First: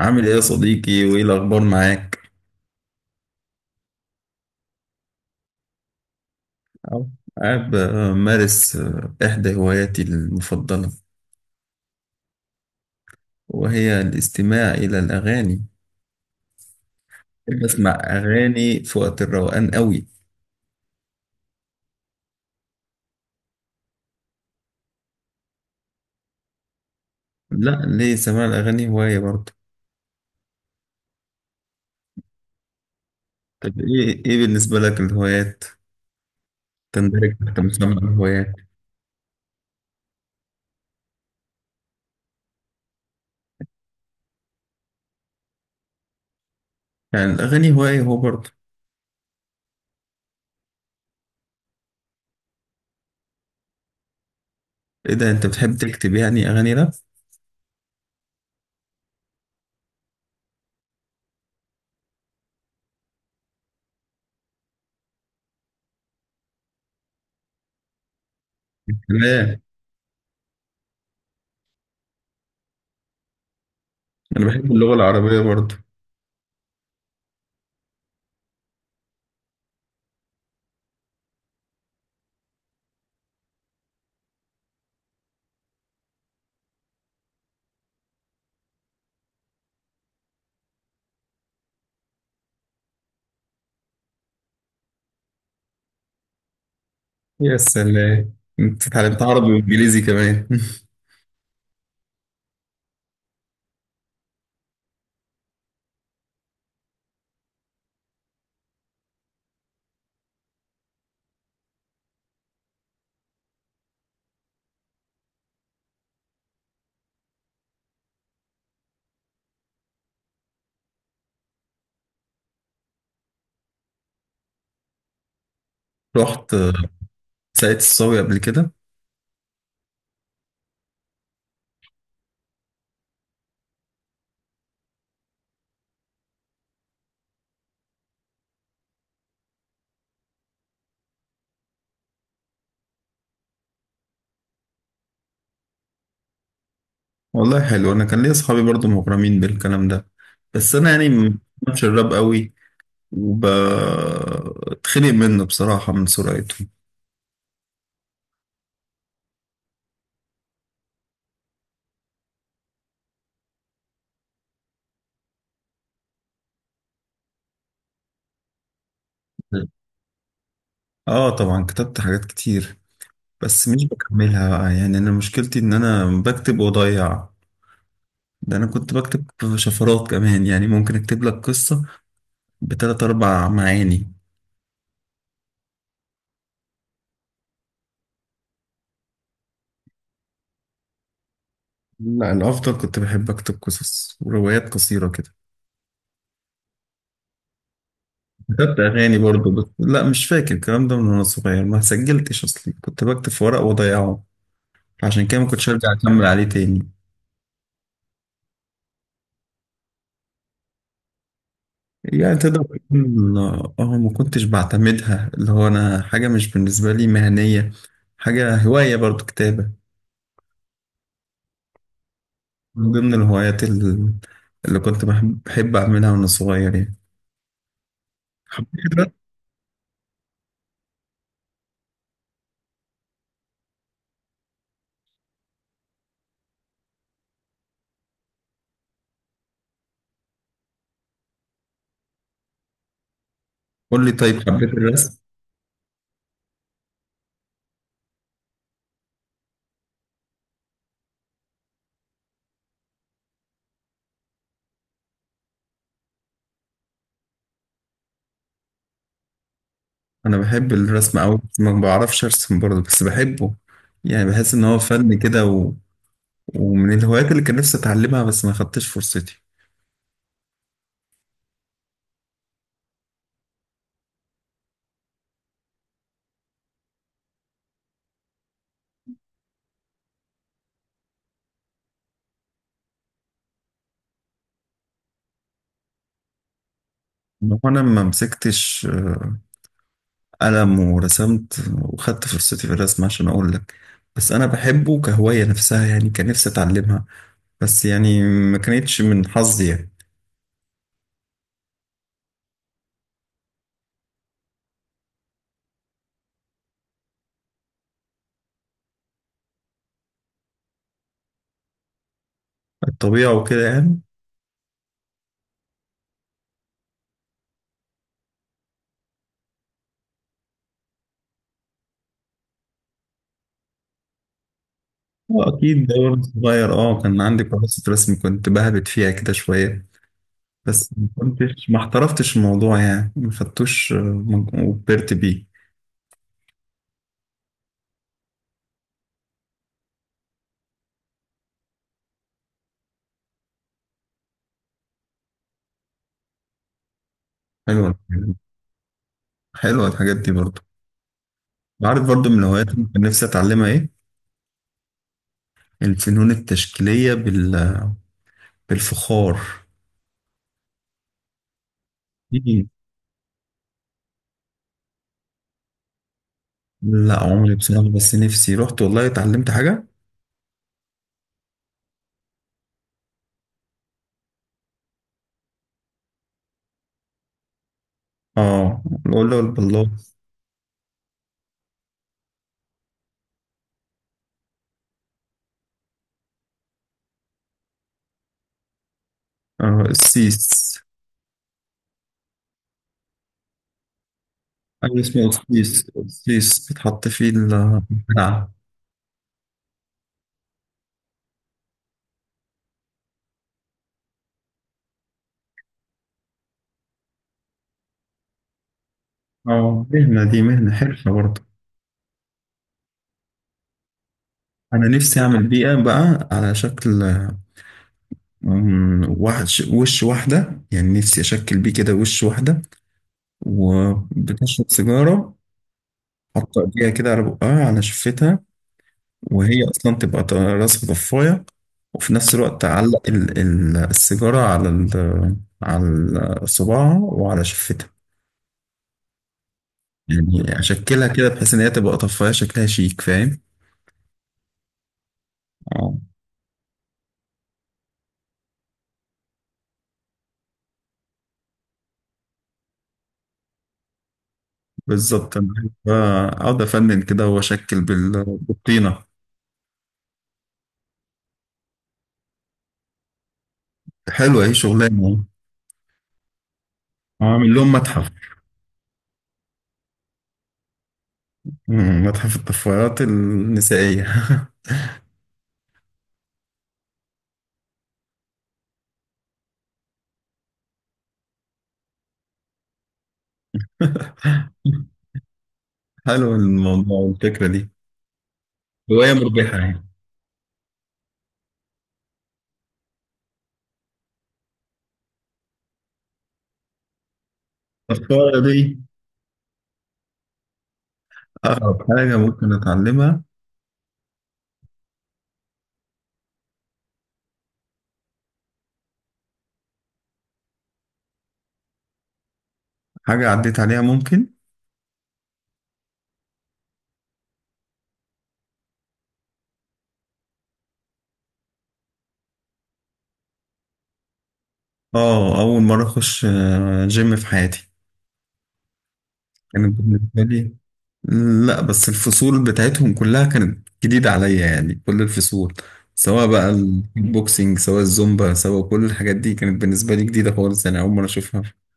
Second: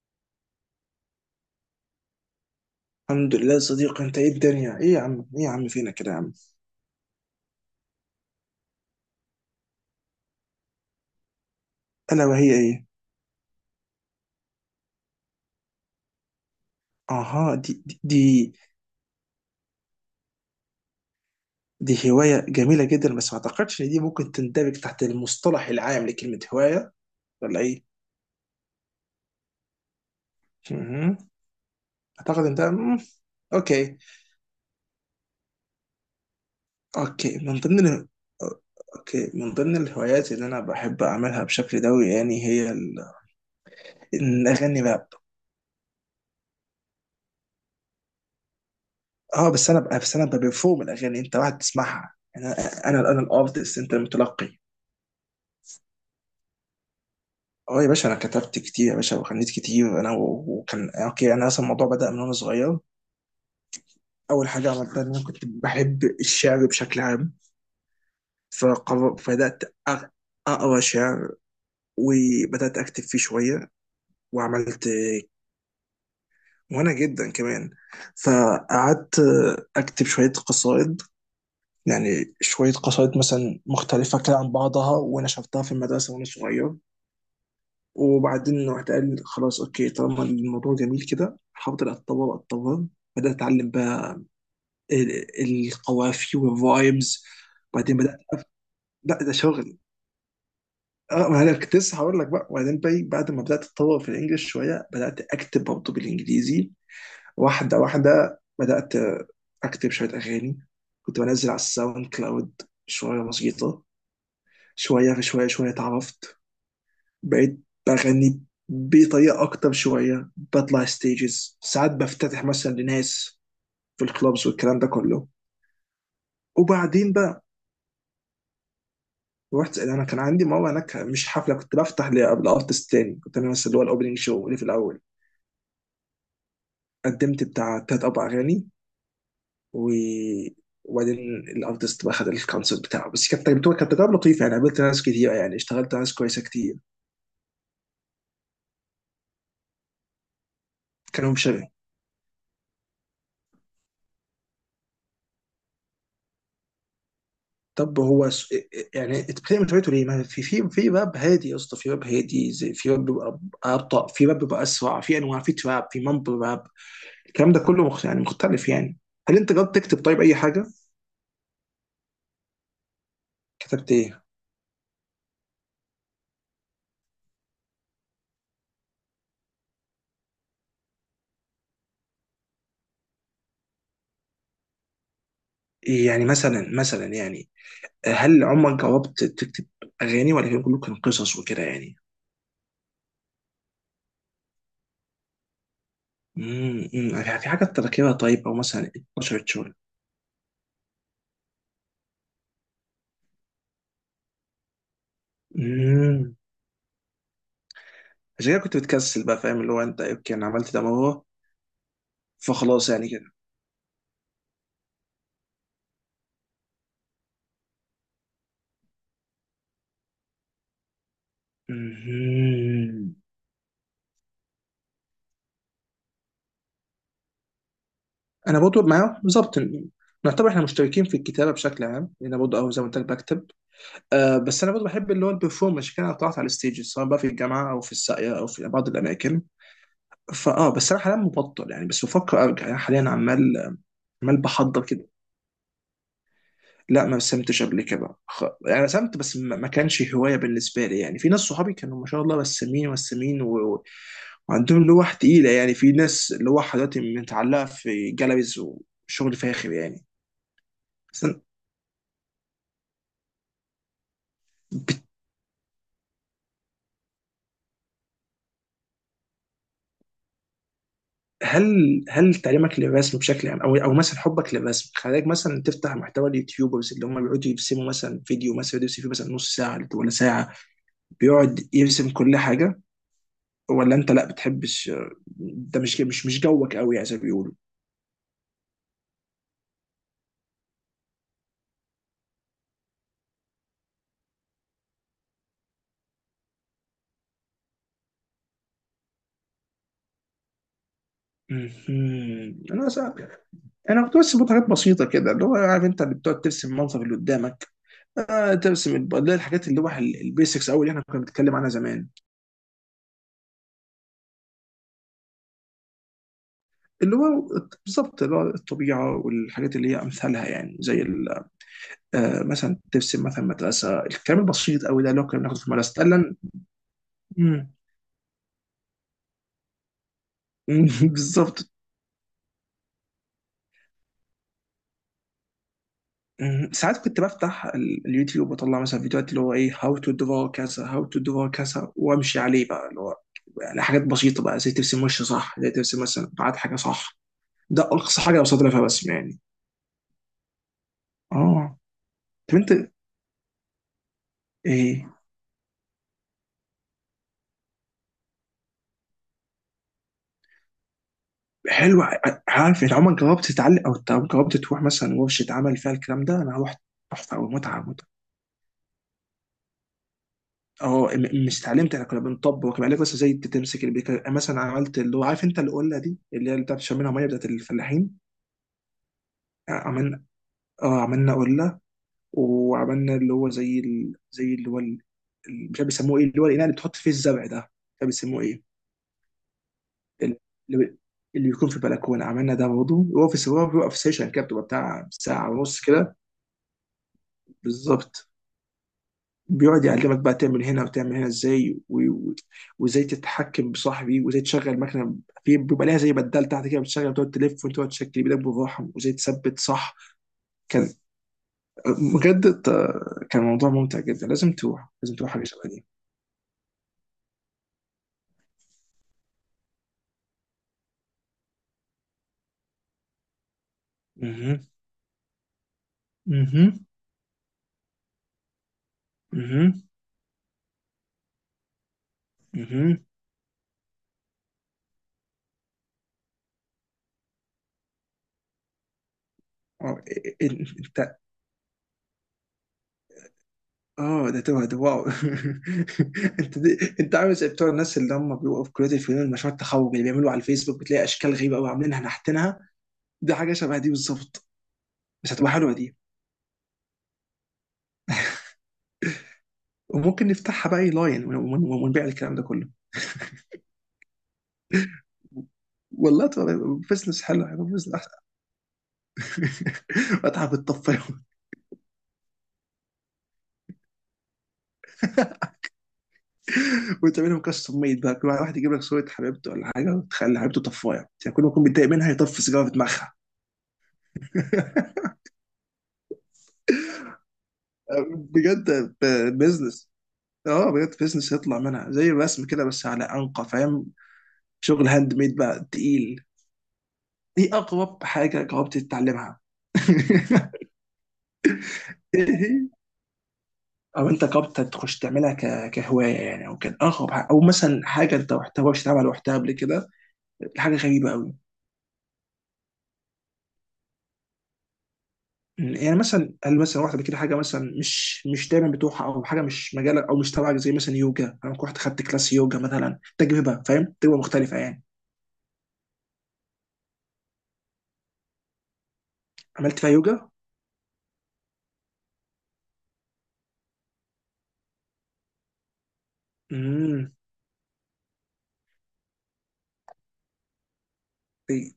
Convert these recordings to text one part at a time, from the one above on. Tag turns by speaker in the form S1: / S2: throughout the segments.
S1: عامل ايه يا صديقي وايه الاخبار معاك؟
S2: الحمد لله يا صديقي. انت ايه؟ الدنيا ايه يا عم؟ ايه يا عم فينا كده يا عم؟
S1: أو. قاعد بمارس احدى هواياتي المفضله،
S2: الا وهي ايه؟
S1: وهي الاستماع الى الاغاني.
S2: اها، دي
S1: بسمع
S2: دي دي
S1: اغاني في وقت الروقان قوي.
S2: دي هوايه جميله جدا، بس ما اعتقدش ان دي ممكن تندرج تحت المصطلح العام لكلمه هوايه، ولا
S1: لا،
S2: ايه؟
S1: ليه؟ سماع الاغاني هوايه برضه.
S2: مهم. اعتقد انت
S1: طب
S2: اوكي.
S1: ايه بالنسبه لك الهوايات تندرج
S2: اوكي
S1: تحت
S2: من ضمن
S1: مسمى
S2: ال...
S1: الهوايات؟
S2: اوكي من ضمن الهوايات اللي انا بحب اعملها بشكل دوري، يعني ان اغني راب.
S1: يعني الاغاني هوايه هو برضه.
S2: اه، بس انا ببرفورم الاغاني، انت واحد تسمعها. انا الارتست، انت المتلقي.
S1: ايه ده، انت بتحب تكتب يعني اغاني؟ لا.
S2: اه يا باشا، انا كتبت كتير يا باشا، وغنيت كتير، انا وكان اوكي. انا اصلا الموضوع بدأ من وانا صغير. اول حاجه عملتها ان انا كنت بحب الشعر بشكل عام.
S1: لا،
S2: فبدأت أغ- اقرا شعر، وبدأت اكتب فيه شويه،
S1: انا بحب
S2: وعملت،
S1: اللغه العربيه برضه.
S2: وانا جدا كمان، فقعدت اكتب شويه قصائد، يعني شويه قصائد مثلا مختلفه كده عن بعضها، ونشرتها في المدرسه وانا صغير. وبعدين رحت قال خلاص اوكي، طالما الموضوع جميل كده حاولت اتطور اتطور. بدات اتعلم بقى ال- القوافي والفايبز.
S1: يا
S2: بعدين بدات،
S1: سلام، انت
S2: لا
S1: اتعلمت
S2: ده
S1: عربي
S2: شغل.
S1: وانجليزي كمان؟
S2: اه، ما انا كنت لسه هقول لك بقى. وبعدين بعد ما بدات اتطور في الانجليش شويه، بدات اكتب برضه بالانجليزي. واحده واحده بدات اكتب شويه اغاني، كنت بنزل على الساوند كلاود شويه بسيطه. شويه في شويه شويه اتعرفت، بقيت بغني بطريقه اكتر شويه، بطلع ستيجز، ساعات بفتتح مثلا لناس في الكلوبز والكلام ده كله.
S1: رحت
S2: وبعدين بقى
S1: ساقية الصاوي قبل كده؟
S2: رحت، انا كان عندي مره هناك، مش حفله، كنت بفتح لارتست تاني، كنت انا مثلا اللي هو الاوبننج شو، اللي في الاول. قدمت بتاع تلات اربع اغاني، و وبعدين الارتست بقى خد الكونسرت بتاعه، بس كانت تجربه، كانت تجربه لطيفه يعني، قابلت ناس كتير، يعني اشتغلت مع ناس كويسه كتير.
S1: والله حلو، انا كان ليا اصحابي برضو مغرمين بالكلام ده، بس انا يعني
S2: كانوا
S1: ما
S2: مش.
S1: بفهمش الراب قوي وبتخنق منه بصراحة من سرعته.
S2: طب هو س... يعني انت بتعمل تويتو ليه؟ ما في باب هادي يا اسطى، في باب هادي، زي في باب بيبقى ابطا، في باب بيبقى اسرع. في انواع، في تراب، في مامبل راب، الكلام ده كله يعني مختلف يعني. هل انت جربت تكتب طيب اي حاجه؟
S1: اه طبعا كتبت حاجات كتير، بس مش
S2: كتبت ايه؟
S1: بكملها بقى. يعني انا مشكلتي ان انا بكتب واضيع. ده انا كنت بكتب شفرات كمان، يعني ممكن اكتب لك قصة بتلات اربع معاني.
S2: يعني مثلا يعني، هل عمرك جربت تكتب اغاني، ولا كان كله كان قصص وكده يعني؟
S1: لا، الافضل كنت بحب اكتب قصص وروايات قصيرة كده.
S2: أمم. في حاجه انت فاكرها طيب، او
S1: كتبت
S2: مثلا
S1: أغاني
S2: 12
S1: برضو بس،
S2: شهور؟
S1: لا مش فاكر الكلام ده من وأنا صغير، ما سجلتش أصلي، كنت بكتب في ورق وأضيعه، عشان كده ما كنتش أرجع أكمل
S2: امم
S1: عليه تاني.
S2: عشان كده كنت بتكسل بقى، فاهم؟ اللي هو انت اوكي، انا عملت ده مرة،
S1: يعني تقدر
S2: فخلاص يعني.
S1: تكون، اه ما كنتش بعتمدها، اللي هو أنا حاجة مش بالنسبة لي مهنية، حاجة هواية برضو، كتابة. من ضمن
S2: مهم.
S1: الهوايات اللي كنت بحب أعملها وأنا صغير يعني،
S2: انا برضه
S1: حبيت الرسم.
S2: معاه بالظبط. نعتبر احنا مشتركين في الكتابه بشكل عام، لان برضه، أو زي ما قلت لك، بكتب. أه، بس انا برضه بحب اللي هو البرفورمانس كده. انا طلعت على الستيج سواء بقى في الجامعه، او في الساقيه، او في بعض الاماكن. فاه بس انا حاليا مبطل يعني، بس بفكر ارجع يعني، حاليا عمال،
S1: قول لي، طيب
S2: عمال
S1: حبيت
S2: بحضر كده.
S1: الرسم.
S2: لا، ما رسمتش قبل كده. يعني رسمت، بس ما كانش هوايه بالنسبه لي يعني. في ناس صحابي كانوا ما شاء الله رسامين، ورسامين وعندهم لوح تقيله يعني، في ناس لوح دلوقتي متعلقه في جاليريز، وشغل فاخر يعني.
S1: أنا بحب الرسم
S2: بس
S1: أوي
S2: أنا-
S1: بس ما بعرفش أرسم برضو، بس بحبه، يعني بحس إن هو
S2: بت-
S1: فن كده، ومن الهوايات اللي كان نفسي اتعلمها بس ما خدتش فرصتي.
S2: هل هل تعليمك للرسم بشكل عام، او او مثلا حبك للرسم، خلاك مثلا تفتح محتوى اليوتيوبرز اللي هم بيقعدوا يرسموا، مثلا فيديو، مثلا فيديو يرسم فيه مثلا نص ساعه ولا ساعه، بيقعد يرسم كل حاجه؟ ولا انت لا بتحبش؟ ده مش جوك قوي، يعني زي ما
S1: إن
S2: بيقولوا.
S1: هو انا ما مسكتش قلم ورسمت وخدت فرصتي في الرسم عشان اقول لك، بس انا بحبه كهواية نفسها، يعني كان نفسي اتعلمها بس، يعني ما كانتش من حظي يعني.
S2: مهم. انا صعب، انا كنت بس بحط حاجات بسيطه كده، اللي هو، عارف انت، اللي بتقعد ترسم المنظر اللي قدامك. آه، ترسم اللي هي الحاجات اللي هو البيسكس، او اللي احنا كنا بنتكلم عنها زمان،
S1: الطبيعة وكده يعني.
S2: اللي هو بالظبط اللي هو الطبيعه، والحاجات اللي هي امثالها، يعني زي آه مثلا ترسم مثلا مدرسه، الكلام البسيط قوي ده، اللي هو كنا بناخده في
S1: واكيد
S2: المدرسه
S1: ده وأنا
S2: فعلا.
S1: صغير اه، كان عندي
S2: مم.
S1: كراسة رسم كنت بهبت فيها كده شوية، بس ما
S2: بالظبط.
S1: كنتش، ما احترفتش الموضوع يعني، ما خدتوش وكبرت بيه.
S2: مم. ساعات كنت بفتح اليوتيوب واطلع مثلا فيديوهات اللي هو ايه، هاو تو درا كذا، هاو تو درا كذا، وامشي عليه بقى، اللي هو يعني حاجات بسيطه بقى، زي ترسم وش صح، زي ترسم مثلا بعد حاجه صح. ده
S1: حلوة.
S2: اقصى حاجه بوصل لها فيها بس يعني.
S1: حلوة الحاجات دي برضه.
S2: اه.
S1: عارف برضو من
S2: طب
S1: الهوايات
S2: انت
S1: اللي كان نفسي اتعلمها ايه؟
S2: ايه؟
S1: الفنون التشكيلية بالفخار.
S2: حلو.
S1: إيه؟
S2: عارف انت، عمرك جربت تتعلم، او جربت تروح مثلا ورشه عمل فيها الكلام ده؟ انا رحت.
S1: لا،
S2: تحفه، او
S1: عمري
S2: متعه
S1: بصراحة،
S2: متعه.
S1: بس نفسي رحت والله اتعلمت حاجة.
S2: اه، مش اتعلمت، احنا كنا بنطبق كان عليك بس، زي تمسك البيكر مثلا. عملت اللي هو، عارف انت، القله دي اللي هي اللي بتاعت شمينها ميه، بتاعت الفلاحين.
S1: اه، القلة والبلاط.
S2: عملنا، اه عملنا قله، وعملنا اللي هو زي زي اللي هو مش عارف بيسموه ايه، اللي هو الاناء اللي بتحط فيه الزرع ده، مش عارف بيسموه ايه.
S1: آه،
S2: ال-
S1: السيس.
S2: اللي بي- اللي بيكون في البلكونه، عملنا ده برضه. هو في، هو بيبقى في سيشن كده، بتبقى
S1: أي،
S2: بتاع
S1: اسمه
S2: ساعه ونص
S1: السيس،
S2: كده.
S1: السيس بيتحط فيه
S2: بالظبط.
S1: البتاع.
S2: بيقعد يعلمك بقى تعمل هنا وتعمل هنا ازاي، وازاي تتحكم بصاحبي، وازاي تشغل مكنه، في بيبقى ليها زي بدال تحت كده، بتشغل، وتقعد تلف، وتقعد تشكل بايدك بالراحه، وازاي تثبت
S1: اه،
S2: صح.
S1: مهنة، دي مهنة،
S2: كان
S1: حرفة برضه.
S2: بجد، كان موضوع ممتع جدا. لازم
S1: أنا
S2: تروح، لازم
S1: نفسي
S2: تروح حاجه
S1: أعمل
S2: شبه
S1: بيئة
S2: دي.
S1: بقى على شكل، مم، وحش، وش واحدة يعني، نفسي أشكل بيه كده وش واحدة
S2: مهم.
S1: وبتشرب سيجارة، حط
S2: اها،
S1: ايديها كده على بقها، على شفتها، وهي
S2: اها،
S1: اصلا تبقى راسها ضفايه، وفي نفس الوقت
S2: اها.
S1: تعلق السيجاره على على صباعها وعلى شفتها،
S2: اه.
S1: يعني اشكلها
S2: انت،
S1: كده بحيث ان هي تبقى طفايه شكلها شيك، فاهم؟
S2: اه، ده توه، ده واو.
S1: اه
S2: انت دي، انت عامل زي بتوع الناس اللي هم بيبقوا في كليه الفنون، مشروع التخرج اللي بيعملوا على الفيسبوك، بتلاقي اشكال غريبه قوي، عاملينها نحتينها. دي حاجه شبه دي بالظبط، بس
S1: بالظبط، انا
S2: هتبقى
S1: بحب
S2: حلوه دي.
S1: اقعد افنن كده واشكل بالطينه.
S2: وممكن نفتحها بقى اي لاين، ونبيع الكلام ده كله.
S1: حلوه اهي شغلانه.
S2: والله تبقى بزنس حلو،
S1: اعمل
S2: هيبقى
S1: لهم
S2: بزنس
S1: متحف.
S2: احسن. واتعب بالطفايه.
S1: مم، متحف الطفايات النسائيه.
S2: وتعملهم كاستم ميد بقى، كل واحد يجيب لك صوره حبيبته ولا حاجه، وتخلي حبيبته طفايه، يعني كل ما يكون متضايق منها يطفي سيجاره في دماغها.
S1: حلو الموضوع، الفكره دي
S2: بجد
S1: هوايه مربحه يعني.
S2: بزنس. اه بجد بزنس يطلع منها زي الرسم كده، بس على انقى فاهم، شغل هاند ميد بقى تقيل. ايه اغرب
S1: الصورة
S2: حاجه
S1: دي
S2: جربت تتعلمها؟
S1: أقرب حاجة ممكن أتعلمها.
S2: او انت جربت تخش تعملها كهوايه يعني، او كان اغرب حاجة، او مثلا حاجه انت محتواش تعمل وقتها قبل كده، حاجه غريبه قوي.
S1: حاجة عديت عليها ممكن.
S2: يعني مثلا، هل مثلا واحده قبل كده حاجه مثلا مش دايما بتروحها، او حاجه مش مجالك او مش تبعك، زي مثلا يوجا؟ انا كنت رحت خدت كلاس يوجا مثلا، تجربه فاهم، تجربه مختلفه يعني.
S1: أول مرة أخش جيم في حياتي كانت
S2: عملت فيها
S1: بالنسبة
S2: يوجا؟
S1: لي. لا بس الفصول بتاعتهم كلها كانت جديدة عليا، يعني كل الفصول، سواء بقى الكيك
S2: امم.
S1: بوكسينج سواء الزومبا، سواء كل الحاجات دي كانت بالنسبة لي جديدة خالص، يعني أول مرة أشوفها.
S2: إي-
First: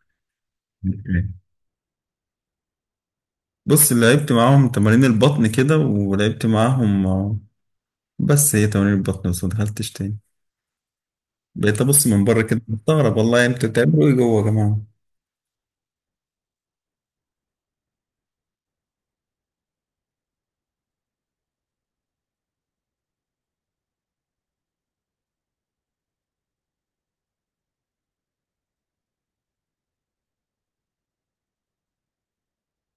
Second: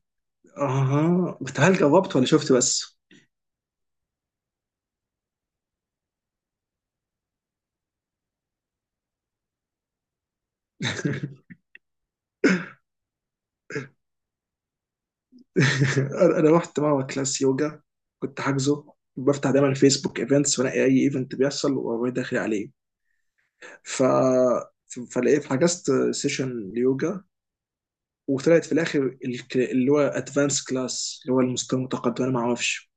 S2: اها، بس هل جربت ولا شفت بس؟
S1: بص، اللي لعبت معاهم تمارين البطن كده، ولعبت معاهم بس هي تمارين البطن بس، ما دخلتش تاني. بقيت أبص من بره كده مستغرب، والله انتوا بتعملوا إيه جوه يا جماعة.
S2: انا، أنا رحت مره كلاس يوجا، كنت حاجزه. بفتح دايما فيسبوك ايفنتس، وانقي اي ايفنت بيحصل واروح داخل عليه. ف، فلقيت حجزت سيشن ليوجا، وطلعت في الاخر اللي هو ادفانس كلاس، اللي هو المستوى المتقدم، انا ما اعرفش.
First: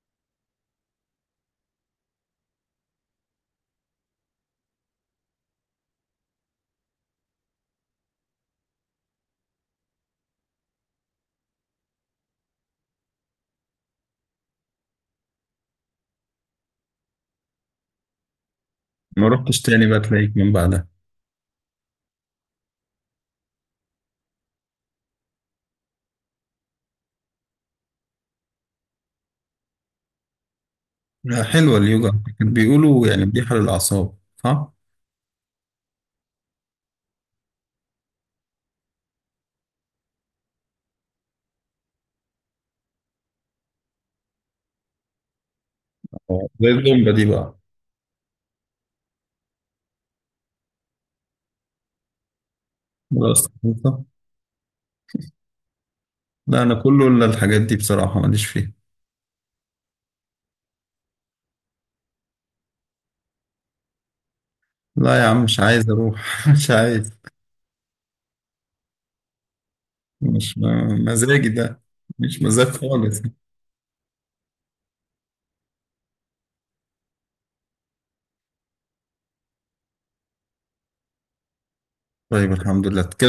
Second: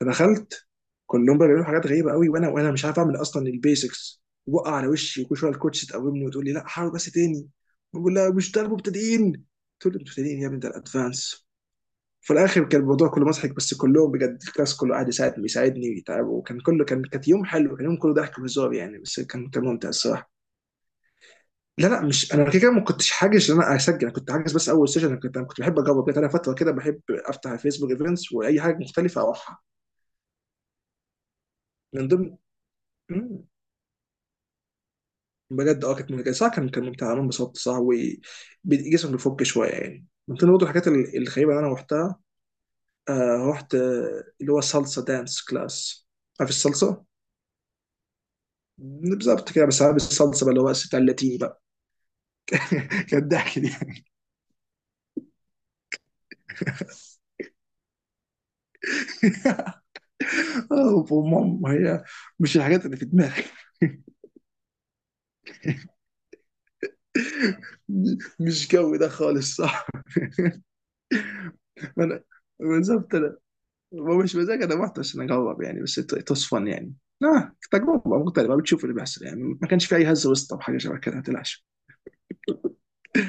S2: فدخلت، كلهم بقى بيعملوا حاجات غريبه قوي، وانا مش عارف اعمل اصلا. البيسكس وقع على وشي، وكل شويه الكوتش تقومني وتقول لي لا حاول بس تاني. بقول لها مش ده المبتدئين؟ تقول لي المبتدئين يا ابني ده الادفانس. في الاخر كان الموضوع كله مضحك، بس كلهم بجد، الكلاس كله قاعد يساعد، بيساعدني ويتعب، وكان كله كان، كانت يوم حلو، كان يوم كله ضحك وهزار يعني، بس
S1: ما
S2: كان،
S1: رحتش
S2: كان
S1: تاني
S2: ممتع
S1: بقى
S2: الصراحه.
S1: تلاقيك من بعدها؟
S2: لا لا، مش انا كده كده ما كنتش حاجز ان انا اسجل، انا كنت حاجز بس اول سيشن. انا كنت، انا كنت بحب اجرب كده. انا فتره كده بحب افتح الفيسبوك ايفنتس، واي حاجه مختلفه اروحها.
S1: لا. حلوة
S2: من
S1: اليوجا،
S2: ضمن،
S1: كانت بيقولوا يعني مريحة للأعصاب، صح؟
S2: بجد اه كانت ممتعه صح، كان، كان ممتع، انا انبسطت صح. وجسمك بيفك شويه يعني. من ضمن برضه الحاجات الغريبه اللي انا رحتها، رحت اللي هو صلصه دانس كلاس.
S1: آه،
S2: عارف
S1: زي
S2: الصلصه؟
S1: الزومبا دي بقى.
S2: بالظبط كده، بس عارف الصلصه بقى اللي هو بتاع اللاتيني بقى. كانت
S1: خلاص
S2: ضحك دي.
S1: خلصة. لا، أنا كله إلا الحاجات دي بصراحة، ماليش فيها.
S2: وماما هي، مش الحاجات اللي في دماغي.
S1: لا يا عم مش عايز أروح مش عايز.
S2: مش جو ده خالص صح.
S1: مش مزاجي ده،
S2: انا
S1: مش مزاج
S2: بالظبط.
S1: خالص.
S2: ومش مزاج، انا رحت عشان اجرب يعني، بس تصفن يعني. لا تجربه مختلفه، بتشوف اللي بيحصل يعني، ما كانش في اي هزه وسط او حاجه شبه كده، ما تقلقش.
S1: طيب، الحمد لله كده.